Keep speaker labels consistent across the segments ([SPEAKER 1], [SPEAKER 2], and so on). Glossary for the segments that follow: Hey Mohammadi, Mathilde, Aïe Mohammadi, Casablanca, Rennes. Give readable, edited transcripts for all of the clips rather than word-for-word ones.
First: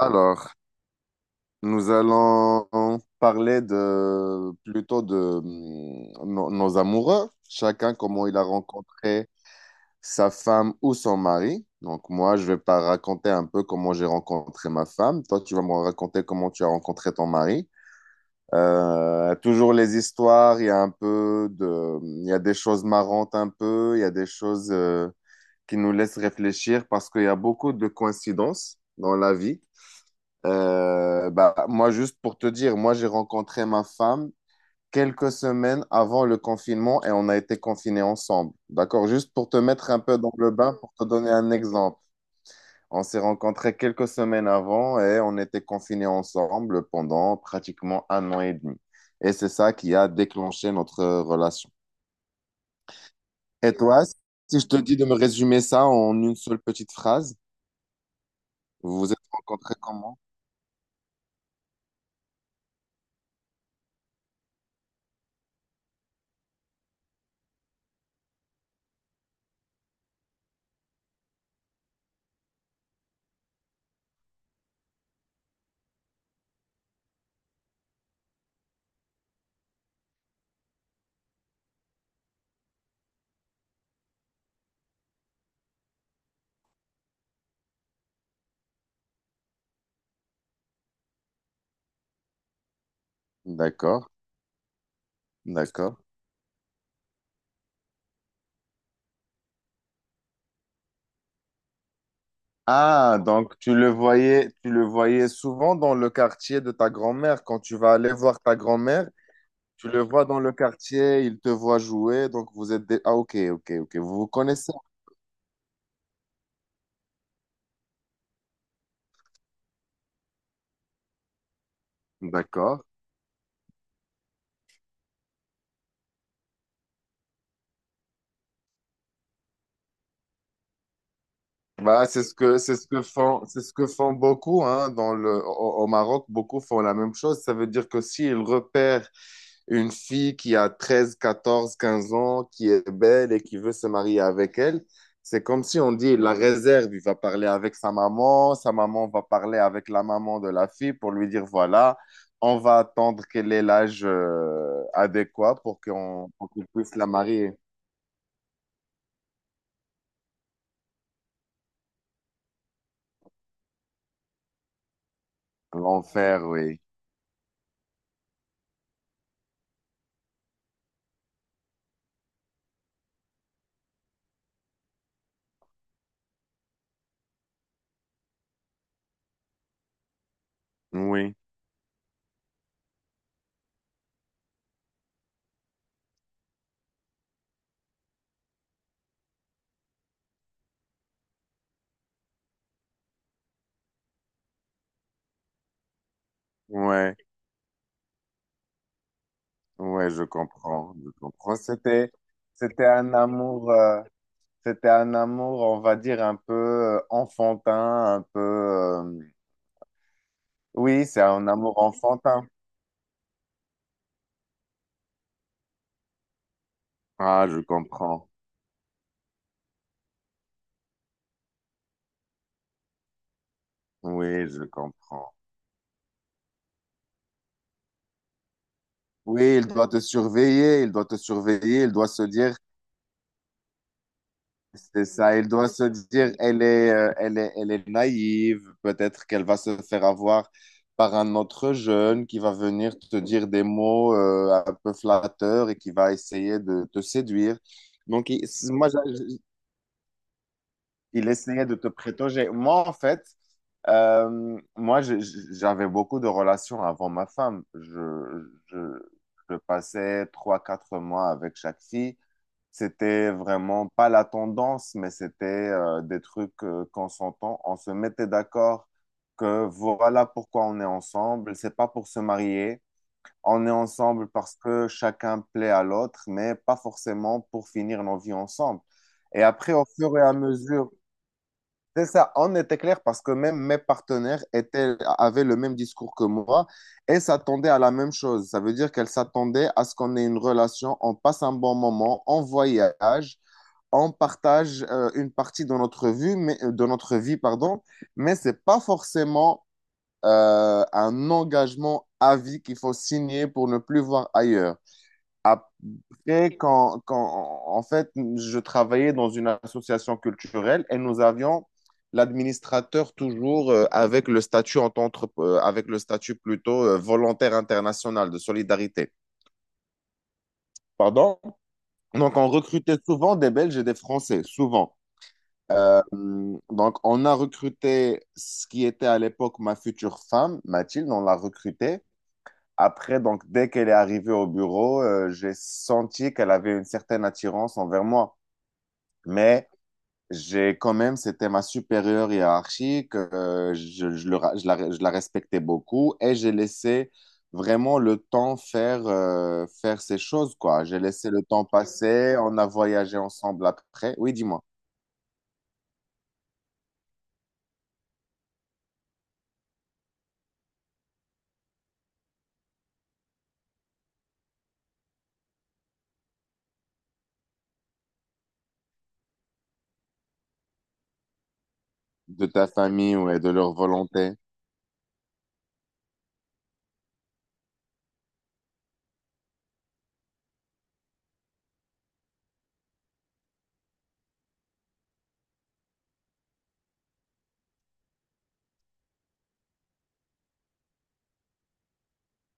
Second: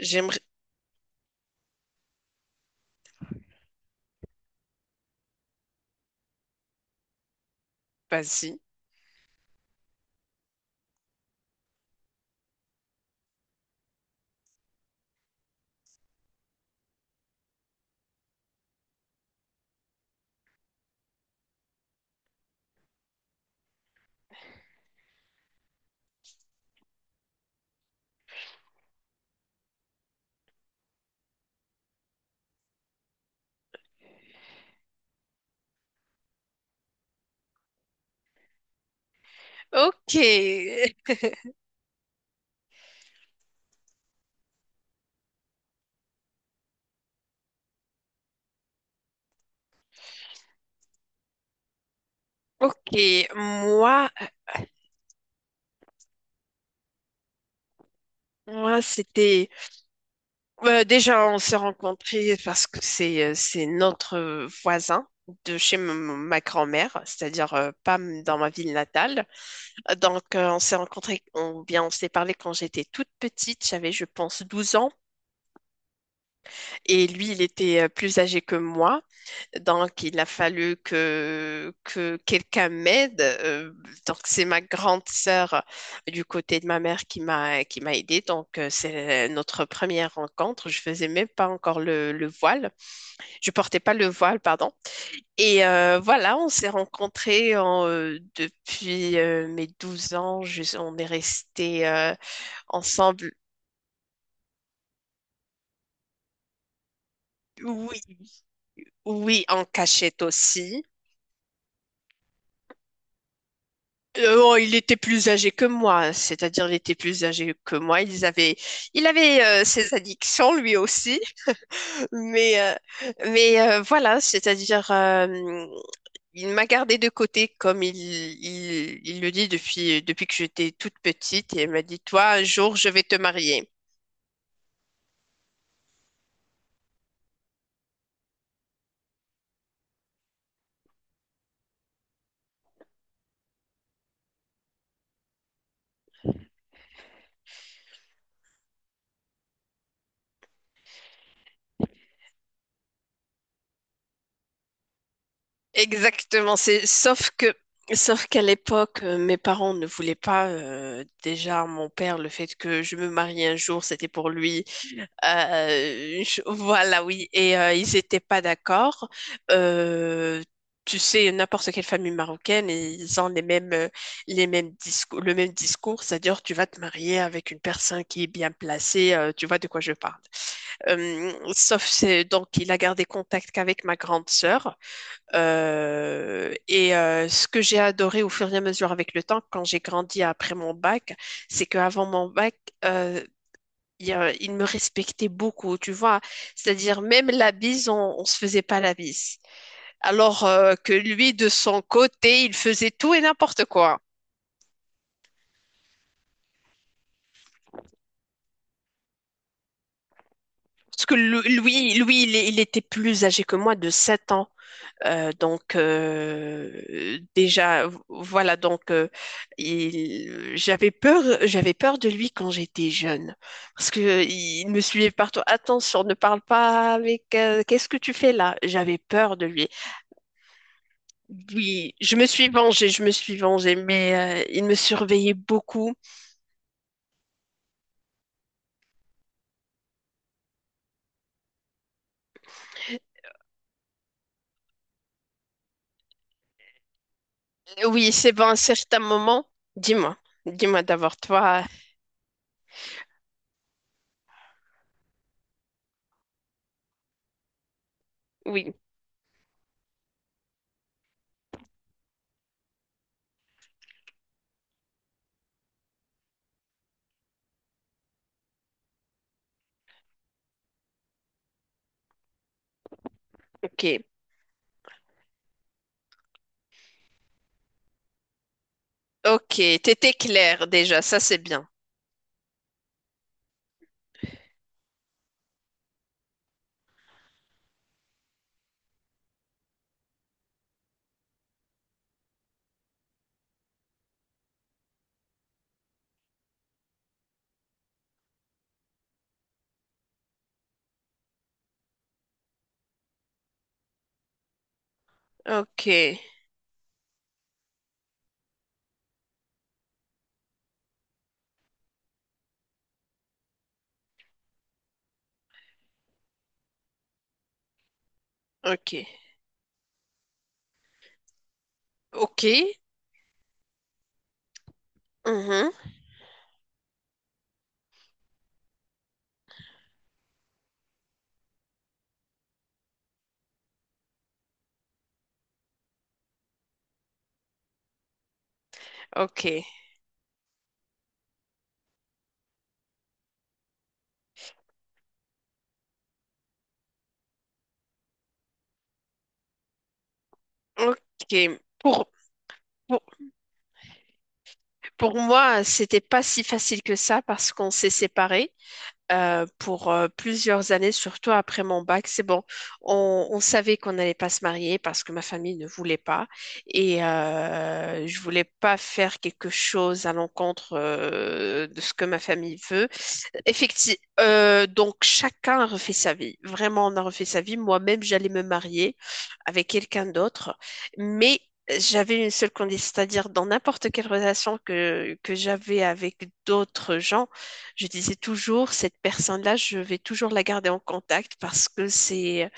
[SPEAKER 1] J'aimerais.
[SPEAKER 2] nous allons parler de plutôt de nos amoureux, chacun comment il a
[SPEAKER 1] Vas-y.
[SPEAKER 2] rencontré sa femme ou son mari. Donc moi, je vais pas raconter un peu comment j'ai rencontré ma femme. Toi, tu vas me raconter comment tu as rencontré ton mari. Toujours les histoires, il y a des choses marrantes un peu, il y a des choses qui nous laissent réfléchir parce qu'il y a beaucoup de coïncidences dans la vie. Moi, juste pour te dire, moi, j'ai rencontré ma femme quelques semaines avant le confinement et on a été confinés ensemble. D'accord? Juste pour te mettre un
[SPEAKER 1] Ok.
[SPEAKER 2] peu dans le bain, pour te donner un exemple. On s'est rencontrés quelques semaines avant et on était confinés ensemble pendant pratiquement un an et demi. Et c'est ça qui a déclenché notre relation.
[SPEAKER 1] Ok.
[SPEAKER 2] Et toi,
[SPEAKER 1] Moi,
[SPEAKER 2] si je te dis de me résumer ça en une seule petite phrase,
[SPEAKER 1] moi,
[SPEAKER 2] vous vous êtes
[SPEAKER 1] c'était.
[SPEAKER 2] rencontrés comment?
[SPEAKER 1] Déjà, on s'est rencontrés parce que c'est notre voisin de chez ma grand-mère, c'est-à-dire pas dans ma ville natale. Donc, on s'est rencontrés, bien, on s'est parlé quand j'étais toute petite. J'avais, je pense, 12 ans. Et lui, il était plus âgé que moi. Donc, il a fallu que quelqu'un m'aide. Donc, c'est ma grande sœur du côté de ma mère qui m'a aidée. Donc, c'est notre première rencontre. Je faisais même pas encore le voile. Je portais pas le
[SPEAKER 2] D'accord,
[SPEAKER 1] voile, pardon. Et
[SPEAKER 2] d'accord.
[SPEAKER 1] euh, voilà, on s'est rencontrés depuis mes 12 ans. On est restés
[SPEAKER 2] Ah,
[SPEAKER 1] ensemble.
[SPEAKER 2] donc tu le voyais souvent dans le quartier de ta grand-mère. Quand tu vas
[SPEAKER 1] Oui,
[SPEAKER 2] aller voir ta grand-mère,
[SPEAKER 1] oui, en
[SPEAKER 2] tu le
[SPEAKER 1] cachette
[SPEAKER 2] vois dans le
[SPEAKER 1] aussi.
[SPEAKER 2] quartier, il te voit jouer, donc vous êtes des... Ah, ok, ok, ok. Vous vous
[SPEAKER 1] Oh,
[SPEAKER 2] connaissez.
[SPEAKER 1] il était plus âgé que moi, c'est-à-dire il était plus âgé que moi. Il avait ses addictions lui aussi, mais, euh,
[SPEAKER 2] D'accord.
[SPEAKER 1] mais, voilà, c'est-à-dire il m'a gardé de côté comme il le dit depuis que j'étais toute petite et il m'a dit,
[SPEAKER 2] Bah,
[SPEAKER 1] toi, un
[SPEAKER 2] c'est
[SPEAKER 1] jour,
[SPEAKER 2] ce
[SPEAKER 1] je
[SPEAKER 2] que
[SPEAKER 1] vais te
[SPEAKER 2] font c'est
[SPEAKER 1] marier.
[SPEAKER 2] ce que font beaucoup, hein, dans le au Maroc, beaucoup font la même chose. Ça veut dire que s'ils repèrent une fille qui a 13 14 15 ans, qui est belle et qui veut se marier avec elle, c'est comme si on dit il la réserve. Il va parler avec sa maman, sa maman va parler avec la maman de la fille pour lui dire voilà, on va attendre qu'elle ait l'âge adéquat pour qu'on pour
[SPEAKER 1] Exactement,
[SPEAKER 2] qu'on
[SPEAKER 1] c'est
[SPEAKER 2] puisse la
[SPEAKER 1] sauf
[SPEAKER 2] marier.
[SPEAKER 1] que sauf qu'à l'époque, mes parents ne voulaient pas. Déjà, mon père, le fait que je me marie un jour, c'était pour lui.
[SPEAKER 2] L'enfer, oui.
[SPEAKER 1] Voilà, oui. Et ils n'étaient pas d'accord. Euh, Tu sais, n'importe quelle famille marocaine, ils ont le même discours, c'est-à-dire tu vas te marier avec une personne qui est bien placée, tu vois de quoi je parle.
[SPEAKER 2] Oui.
[SPEAKER 1] Sauf c'est donc il a gardé contact qu'avec ma grande sœur. Et ce que j'ai adoré au fur et à mesure avec le temps, quand j'ai grandi après mon bac, c'est qu'avant mon bac, euh, il me respectait beaucoup, tu vois. C'est-à-dire,
[SPEAKER 2] Ouais.
[SPEAKER 1] même la bise, on se faisait pas la bise.
[SPEAKER 2] Ouais, je
[SPEAKER 1] Alors que
[SPEAKER 2] comprends, je
[SPEAKER 1] lui, de
[SPEAKER 2] comprends.
[SPEAKER 1] son côté, il
[SPEAKER 2] C'était
[SPEAKER 1] faisait
[SPEAKER 2] un
[SPEAKER 1] tout et n'importe
[SPEAKER 2] amour,
[SPEAKER 1] quoi.
[SPEAKER 2] c'était un amour, on va dire un peu enfantin, un peu. Oui,
[SPEAKER 1] Parce que
[SPEAKER 2] c'est un amour enfantin.
[SPEAKER 1] il était plus âgé que moi de 7 ans. Donc
[SPEAKER 2] Ah, je
[SPEAKER 1] déjà
[SPEAKER 2] comprends.
[SPEAKER 1] voilà donc il- j'avais peur de lui quand j'étais jeune, parce que
[SPEAKER 2] Oui, je
[SPEAKER 1] il me suivait
[SPEAKER 2] comprends.
[SPEAKER 1] partout. Attention, ne parle pas avec, qu'est-ce que tu fais là? J'avais peur de
[SPEAKER 2] Oui, il
[SPEAKER 1] lui.
[SPEAKER 2] doit te surveiller, il doit te surveiller, il
[SPEAKER 1] Oui,
[SPEAKER 2] doit
[SPEAKER 1] je
[SPEAKER 2] se
[SPEAKER 1] me suis
[SPEAKER 2] dire,
[SPEAKER 1] vengée, je me suis vengée, mais il me
[SPEAKER 2] c'est
[SPEAKER 1] surveillait
[SPEAKER 2] ça, elle doit se
[SPEAKER 1] beaucoup.
[SPEAKER 2] dire, elle est naïve, peut-être qu'elle va se faire avoir par un autre jeune qui va venir te dire des mots un peu flatteurs et qui va essayer de te séduire.
[SPEAKER 1] Oui,
[SPEAKER 2] Donc,
[SPEAKER 1] c'est bon, à un certain moment. Dis-moi, dis-moi d'abord,
[SPEAKER 2] il
[SPEAKER 1] toi.
[SPEAKER 2] essayait de te prétoger. Moi, en fait, moi, j'avais beaucoup de relations avant ma femme.
[SPEAKER 1] Oui,
[SPEAKER 2] Je passais trois, quatre mois avec chaque fille. C'était vraiment pas la tendance, mais c'était des trucs qu'on s'entend. On se mettait d'accord que voilà pourquoi on est ensemble. C'est pas pour se marier. On est
[SPEAKER 1] ok.
[SPEAKER 2] ensemble parce que chacun plaît à l'autre, mais pas forcément pour finir nos vies ensemble. Et
[SPEAKER 1] Ok,
[SPEAKER 2] après, au
[SPEAKER 1] t'étais
[SPEAKER 2] fur et à
[SPEAKER 1] claire
[SPEAKER 2] mesure,
[SPEAKER 1] déjà, ça c'est bien.
[SPEAKER 2] c'est ça, on était clair parce que même mes partenaires étaient, avaient le même discours que moi et s'attendaient à la même chose. Ça veut dire qu'elles s'attendaient à ce qu'on ait une relation, on passe un bon moment, on voyage, on partage une partie de notre vie, mais, de notre vie, pardon, mais ce n'est pas forcément un engagement à vie qu'il faut signer pour ne plus voir ailleurs.
[SPEAKER 1] Ok,
[SPEAKER 2] Après, en fait, je travaillais dans une association culturelle et nous avions l'administrateur toujours avec le statut plutôt volontaire international de
[SPEAKER 1] ok,
[SPEAKER 2] solidarité. Pardon? Donc,
[SPEAKER 1] ok,
[SPEAKER 2] on recrutait souvent des Belges et des Français, souvent.
[SPEAKER 1] mhm,
[SPEAKER 2] Donc, on a recruté ce qui était à l'époque ma future femme, Mathilde, on l'a recrutée. Après, donc, dès qu'elle est arrivée au bureau, j'ai senti qu'elle avait une certaine attirance envers moi.
[SPEAKER 1] ok,
[SPEAKER 2] Mais j'ai quand même, c'était ma supérieure hiérarchique, je le ra- je la respectais beaucoup et j'ai laissé vraiment le temps faire, faire ces choses, quoi. J'ai laissé le
[SPEAKER 1] ok.
[SPEAKER 2] temps passer, on a
[SPEAKER 1] Pour,
[SPEAKER 2] voyagé ensemble après. Oui, dis-moi,
[SPEAKER 1] pour moi, c'était pas si facile que ça parce qu'on s'est séparés. Pour plusieurs années, surtout après mon bac. C'est bon, on savait qu'on n'allait pas se marier parce que ma famille ne voulait pas, et je voulais pas faire quelque chose à l'encontre de ce que ma
[SPEAKER 2] de
[SPEAKER 1] famille
[SPEAKER 2] ta
[SPEAKER 1] veut.
[SPEAKER 2] famille ou de leur
[SPEAKER 1] Effectivement,
[SPEAKER 2] volonté.
[SPEAKER 1] donc chacun a refait sa vie. Vraiment, on a refait sa vie. Moi-même, j'allais me marier avec quelqu'un d'autre, mais j'avais une seule condition, c'est-à-dire dans n'importe quelle relation que j'avais avec d'autres gens, je disais toujours, cette personne-là, je vais toujours la garder en contact, parce que c'est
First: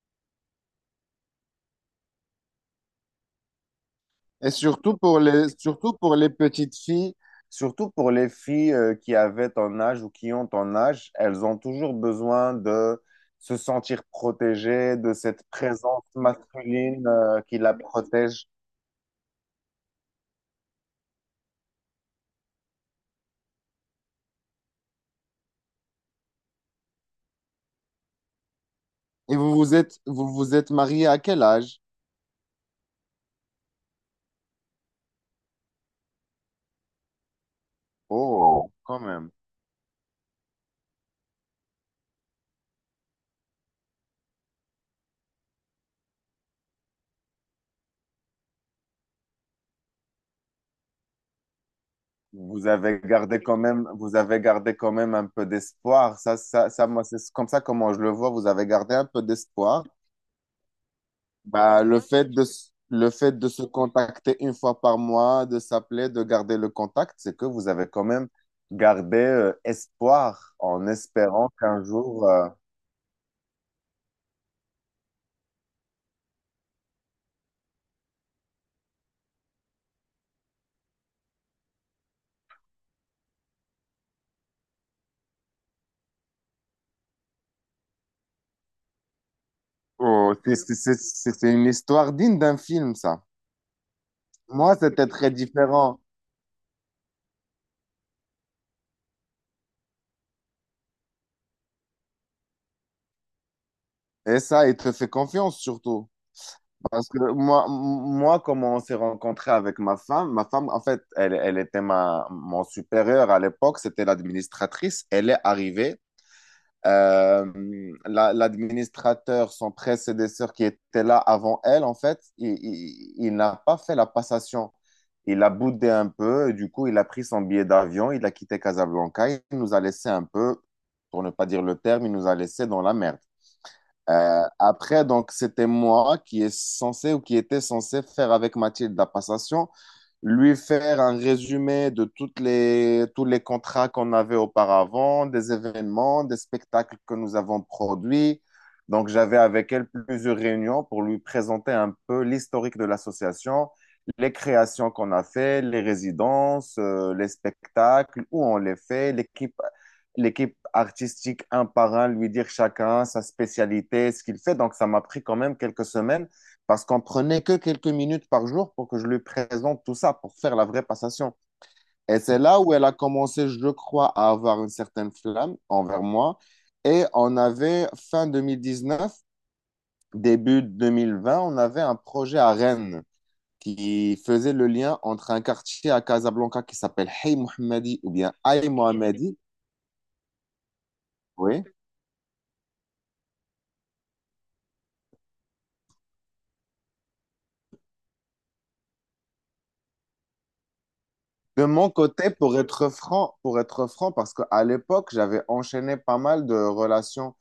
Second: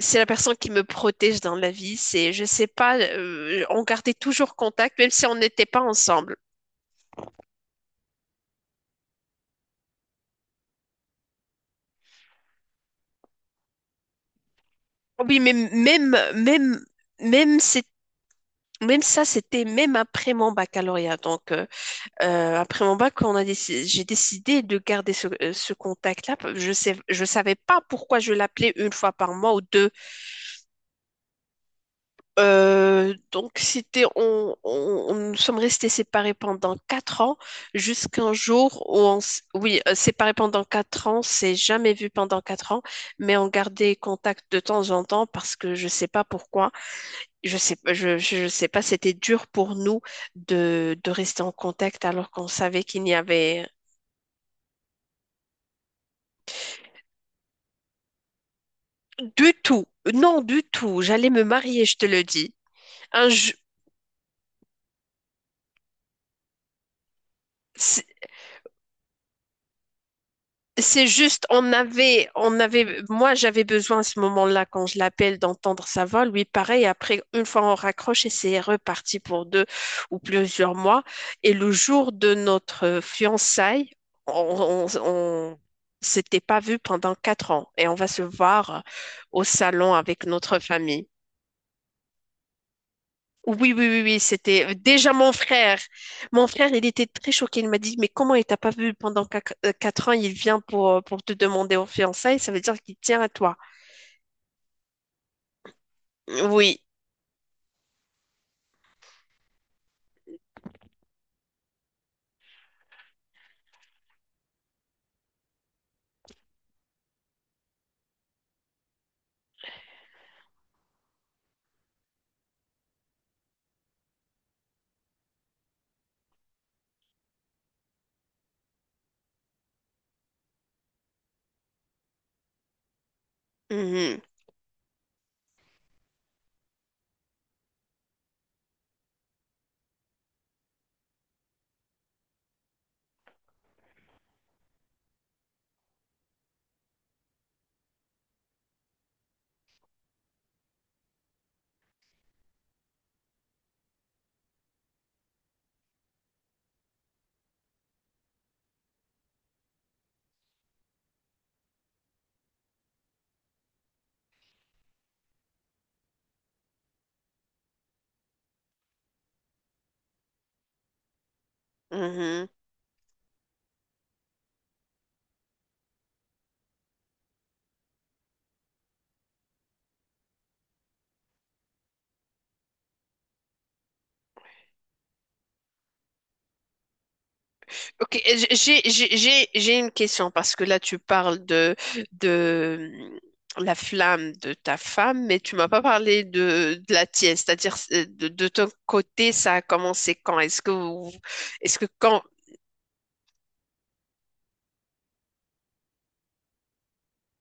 [SPEAKER 1] c'est la personne qui me protège dans la vie. C'est, je sais pas, on gardait
[SPEAKER 2] Et
[SPEAKER 1] toujours
[SPEAKER 2] surtout
[SPEAKER 1] contact, même si on n'était pas
[SPEAKER 2] surtout pour les
[SPEAKER 1] ensemble.
[SPEAKER 2] petites filles, surtout pour les filles qui avaient ton âge ou qui ont ton âge, elles ont toujours besoin de se sentir protégées, de
[SPEAKER 1] Oh oui,
[SPEAKER 2] cette
[SPEAKER 1] mais
[SPEAKER 2] présence masculine qui
[SPEAKER 1] même,
[SPEAKER 2] la
[SPEAKER 1] c'est,
[SPEAKER 2] protège.
[SPEAKER 1] même ça, c'était même après mon baccalauréat. Donc, après mon bac, j'ai décidé de garder ce contact-là. Je savais pas pourquoi je l'appelais une fois par
[SPEAKER 2] Et
[SPEAKER 1] mois ou deux.
[SPEAKER 2] vous vous êtes marié à quel âge?
[SPEAKER 1] Donc, c'était, nous sommes restés séparés pendant 4 ans, jusqu'un
[SPEAKER 2] Oh,
[SPEAKER 1] jour où
[SPEAKER 2] quand même.
[SPEAKER 1] oui, séparés pendant quatre ans, c'est jamais vu pendant 4 ans, mais on gardait contact de temps en temps parce que je sais pas pourquoi, je sais pas, c'était dur pour nous de rester en contact alors qu'on
[SPEAKER 2] Vous
[SPEAKER 1] savait
[SPEAKER 2] avez
[SPEAKER 1] qu'il n'y
[SPEAKER 2] gardé quand
[SPEAKER 1] avait
[SPEAKER 2] même, vous avez gardé quand même un peu d'espoir. Moi, c'est comme ça comment je le vois. Vous avez gardé un peu
[SPEAKER 1] du
[SPEAKER 2] d'espoir.
[SPEAKER 1] tout. Non, du tout, j'allais me
[SPEAKER 2] Bah,
[SPEAKER 1] marier, je te le dis.
[SPEAKER 2] le
[SPEAKER 1] Un,
[SPEAKER 2] fait de
[SPEAKER 1] ju-
[SPEAKER 2] se contacter une fois par mois, de s'appeler, de garder le contact, c'est que vous avez quand même gardé espoir en
[SPEAKER 1] C'est juste,
[SPEAKER 2] espérant qu'un jour...
[SPEAKER 1] moi j'avais besoin à ce moment-là, quand je l'appelle, d'entendre sa voix. Lui, pareil, après, une fois on raccroche et c'est reparti pour deux ou plusieurs mois. Et le jour de notre fiançailles, on s'était pas vu pendant 4 ans et on va se voir au salon avec
[SPEAKER 2] Oh,
[SPEAKER 1] notre famille.
[SPEAKER 2] c'est une histoire digne d'un film, ça.
[SPEAKER 1] Oui, oui, oui, oui, c'était
[SPEAKER 2] Moi, c'était
[SPEAKER 1] déjà
[SPEAKER 2] très
[SPEAKER 1] mon frère.
[SPEAKER 2] différent.
[SPEAKER 1] Mon frère, il était très choqué. Il m'a dit, mais comment il t'a pas vu pendant 4 ans? Il vient pour te demander en fiançailles. Ça veut dire qu'il tient à toi.
[SPEAKER 2] Et ça, il te fait confiance surtout.
[SPEAKER 1] Oui.
[SPEAKER 2] Parce que moi, comment on s'est rencontré avec ma femme, en fait, elle, elle était mon supérieur à l'époque, c'était l'administratrice. Elle est arrivée. Euh, L'administrateur, son prédécesseur qui était là avant elle, en fait, il n'a pas fait la passation. Il a boudé un peu, et du coup, il a pris son billet d'avion, il a quitté Casablanca, il nous a laissé un peu, pour ne pas dire le terme, il nous a laissé dans la merde.
[SPEAKER 1] Mhm,
[SPEAKER 2] Après, donc, c'était moi qui était censé faire avec Mathilde la passation, lui faire un résumé de tous les contrats qu'on avait auparavant, des événements, des spectacles que nous avons produits. Donc, j'avais avec elle plusieurs réunions pour lui présenter un peu l'historique de l'association, les créations qu'on a fait, les résidences, les spectacles, où on les fait, l'équipe artistique un par un, lui dire chacun sa spécialité, ce qu'il fait. Donc, ça m'a pris quand même quelques semaines parce qu'on prenait que quelques minutes par jour pour que je lui présente tout ça, pour faire la vraie passation. Et c'est
[SPEAKER 1] mhm.
[SPEAKER 2] là où elle a commencé, je crois, à avoir une certaine flamme envers moi. Et on avait, fin 2019, début 2020, on avait un projet à Rennes qui faisait le lien entre un quartier à Casablanca qui s'appelle Hey Mohammadi ou
[SPEAKER 1] Ok,
[SPEAKER 2] bien Aïe
[SPEAKER 1] j'ai, j'ai,
[SPEAKER 2] Mohammadi,
[SPEAKER 1] j'ai, j'ai une question parce que là, tu parles
[SPEAKER 2] oui.
[SPEAKER 1] de la flamme de ta femme, mais tu m'as pas parlé de la tienne. C'est-à-dire, de ton côté, ça a commencé quand?
[SPEAKER 2] De
[SPEAKER 1] Est-ce que
[SPEAKER 2] mon
[SPEAKER 1] quand?
[SPEAKER 2] côté, pour être franc, parce qu'à l'époque, j'avais enchaîné pas mal de relations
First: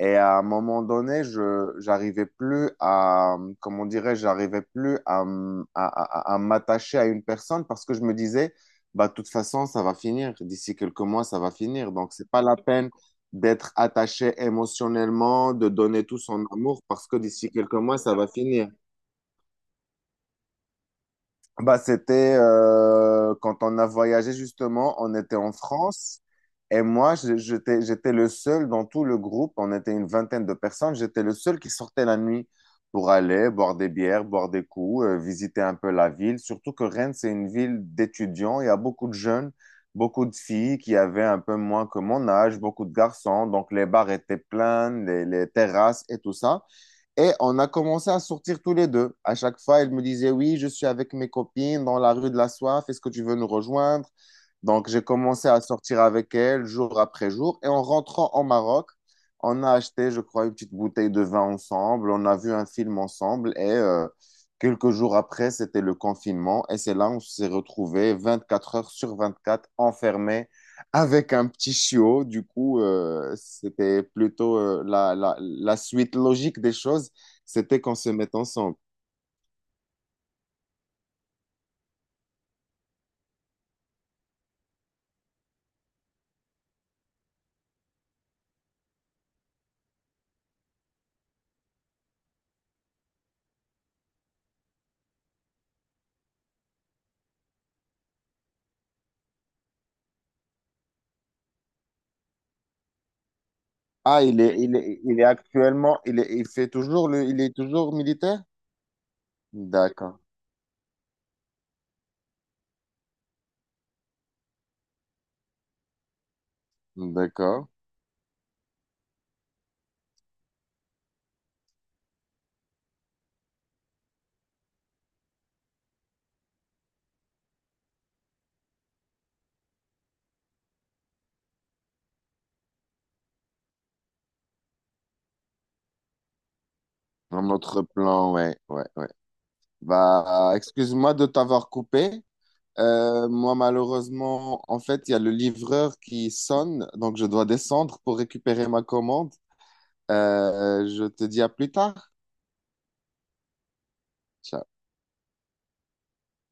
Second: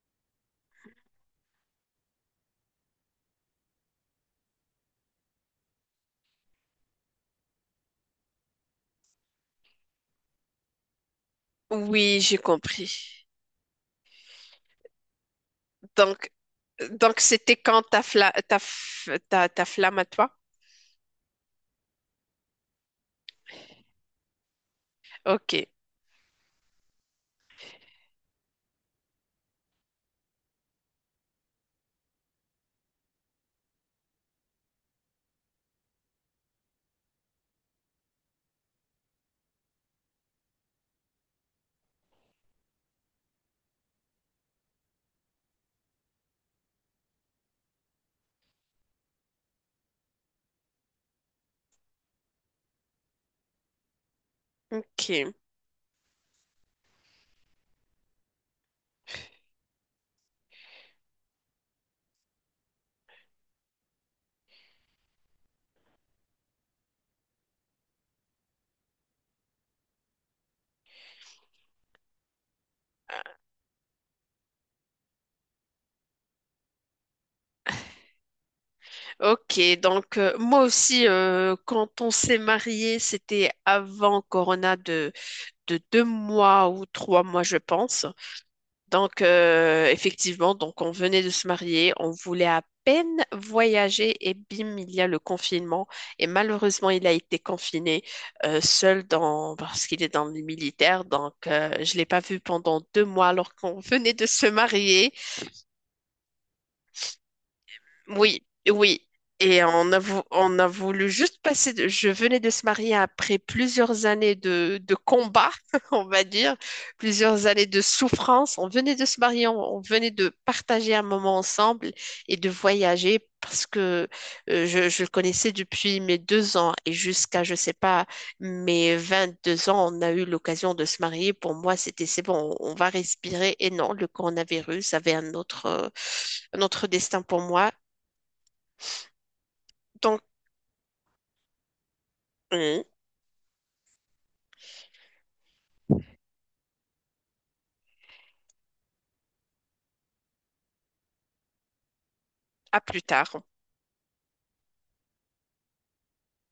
[SPEAKER 2] et à un moment donné, j'arrivais plus à, comment dirais, j'arrivais plus à, à m'attacher à une personne parce que je me disais, bah, de toute façon, ça va finir. D'ici quelques mois, ça va finir. Donc,
[SPEAKER 1] Oui,
[SPEAKER 2] c'est
[SPEAKER 1] j'ai
[SPEAKER 2] pas la peine
[SPEAKER 1] compris.
[SPEAKER 2] d'être attaché émotionnellement, de donner tout
[SPEAKER 1] Donc,
[SPEAKER 2] son amour parce que
[SPEAKER 1] Donc,
[SPEAKER 2] d'ici
[SPEAKER 1] c'était
[SPEAKER 2] quelques
[SPEAKER 1] quand
[SPEAKER 2] mois,
[SPEAKER 1] ta,
[SPEAKER 2] ça va
[SPEAKER 1] fla- ta,
[SPEAKER 2] finir.
[SPEAKER 1] f- ta- ta flamme à toi?
[SPEAKER 2] Bah, c'était quand on a voyagé justement, on était en
[SPEAKER 1] Ok,
[SPEAKER 2] France et moi, j'étais le seul dans tout le groupe, on était une vingtaine de personnes, j'étais le seul qui sortait la nuit pour aller boire des bières, boire des coups, visiter un peu la ville. Surtout que Rennes, c'est une ville d'étudiants, il y a beaucoup de jeunes, beaucoup de filles qui avaient un peu moins que mon âge, beaucoup de garçons, donc les bars étaient pleins, les terrasses et tout ça. Et on a commencé à sortir tous les deux. À chaque fois, elle me disait, oui, je suis avec mes copines dans la rue de la Soif, est-ce que tu veux nous rejoindre? Donc, j'ai
[SPEAKER 1] ok,
[SPEAKER 2] commencé à sortir avec elle jour après jour. Et en rentrant au Maroc, on a acheté, je crois, une petite bouteille de vin ensemble, on a vu un film ensemble et quelques jours après, c'était le confinement. Et c'est là où on s'est retrouvés 24 heures sur 24 enfermés avec un petit chiot. Du coup, c'était plutôt la suite logique des choses, c'était qu'on se mette ensemble.
[SPEAKER 1] ok. Donc, moi aussi, quand on s'est marié, c'était avant Corona de 2 mois ou 3 mois, je pense. Donc, effectivement, donc on venait de se marier, on voulait à peine voyager et bim, il y a le confinement. Et malheureusement, il a été confiné seul parce qu'il est dans le militaire. Donc, je ne l'ai pas vu pendant 2 mois alors qu'on venait
[SPEAKER 2] Ah,
[SPEAKER 1] de se marier.
[SPEAKER 2] il est actuellement, il fait toujours le, il est toujours militaire?
[SPEAKER 1] Oui, oui. Et
[SPEAKER 2] D'accord,
[SPEAKER 1] on a voulu juste passer. Je venais de se marier après plusieurs années de combat, on va dire, plusieurs années
[SPEAKER 2] d'accord.
[SPEAKER 1] de souffrance. On venait de se marier, on venait de partager un moment ensemble et de voyager parce que je le connaissais depuis mes 2 ans et jusqu'à, je sais pas, mes 22 ans, on a eu l'occasion de se marier. Pour moi, c'était, c'est bon, on va respirer. Et non, le coronavirus avait un autre. Notre destin pour
[SPEAKER 2] Un
[SPEAKER 1] moi.
[SPEAKER 2] autre plan, ouais, ouais, ouais.
[SPEAKER 1] Donc,
[SPEAKER 2] Bah, excuse-moi de t'avoir coupé.
[SPEAKER 1] hum,
[SPEAKER 2] Moi, malheureusement, en fait, il y a le livreur qui sonne, donc je dois descendre pour récupérer ma commande. Je te dis à plus tard.
[SPEAKER 1] à plus tard.
[SPEAKER 2] Ciao.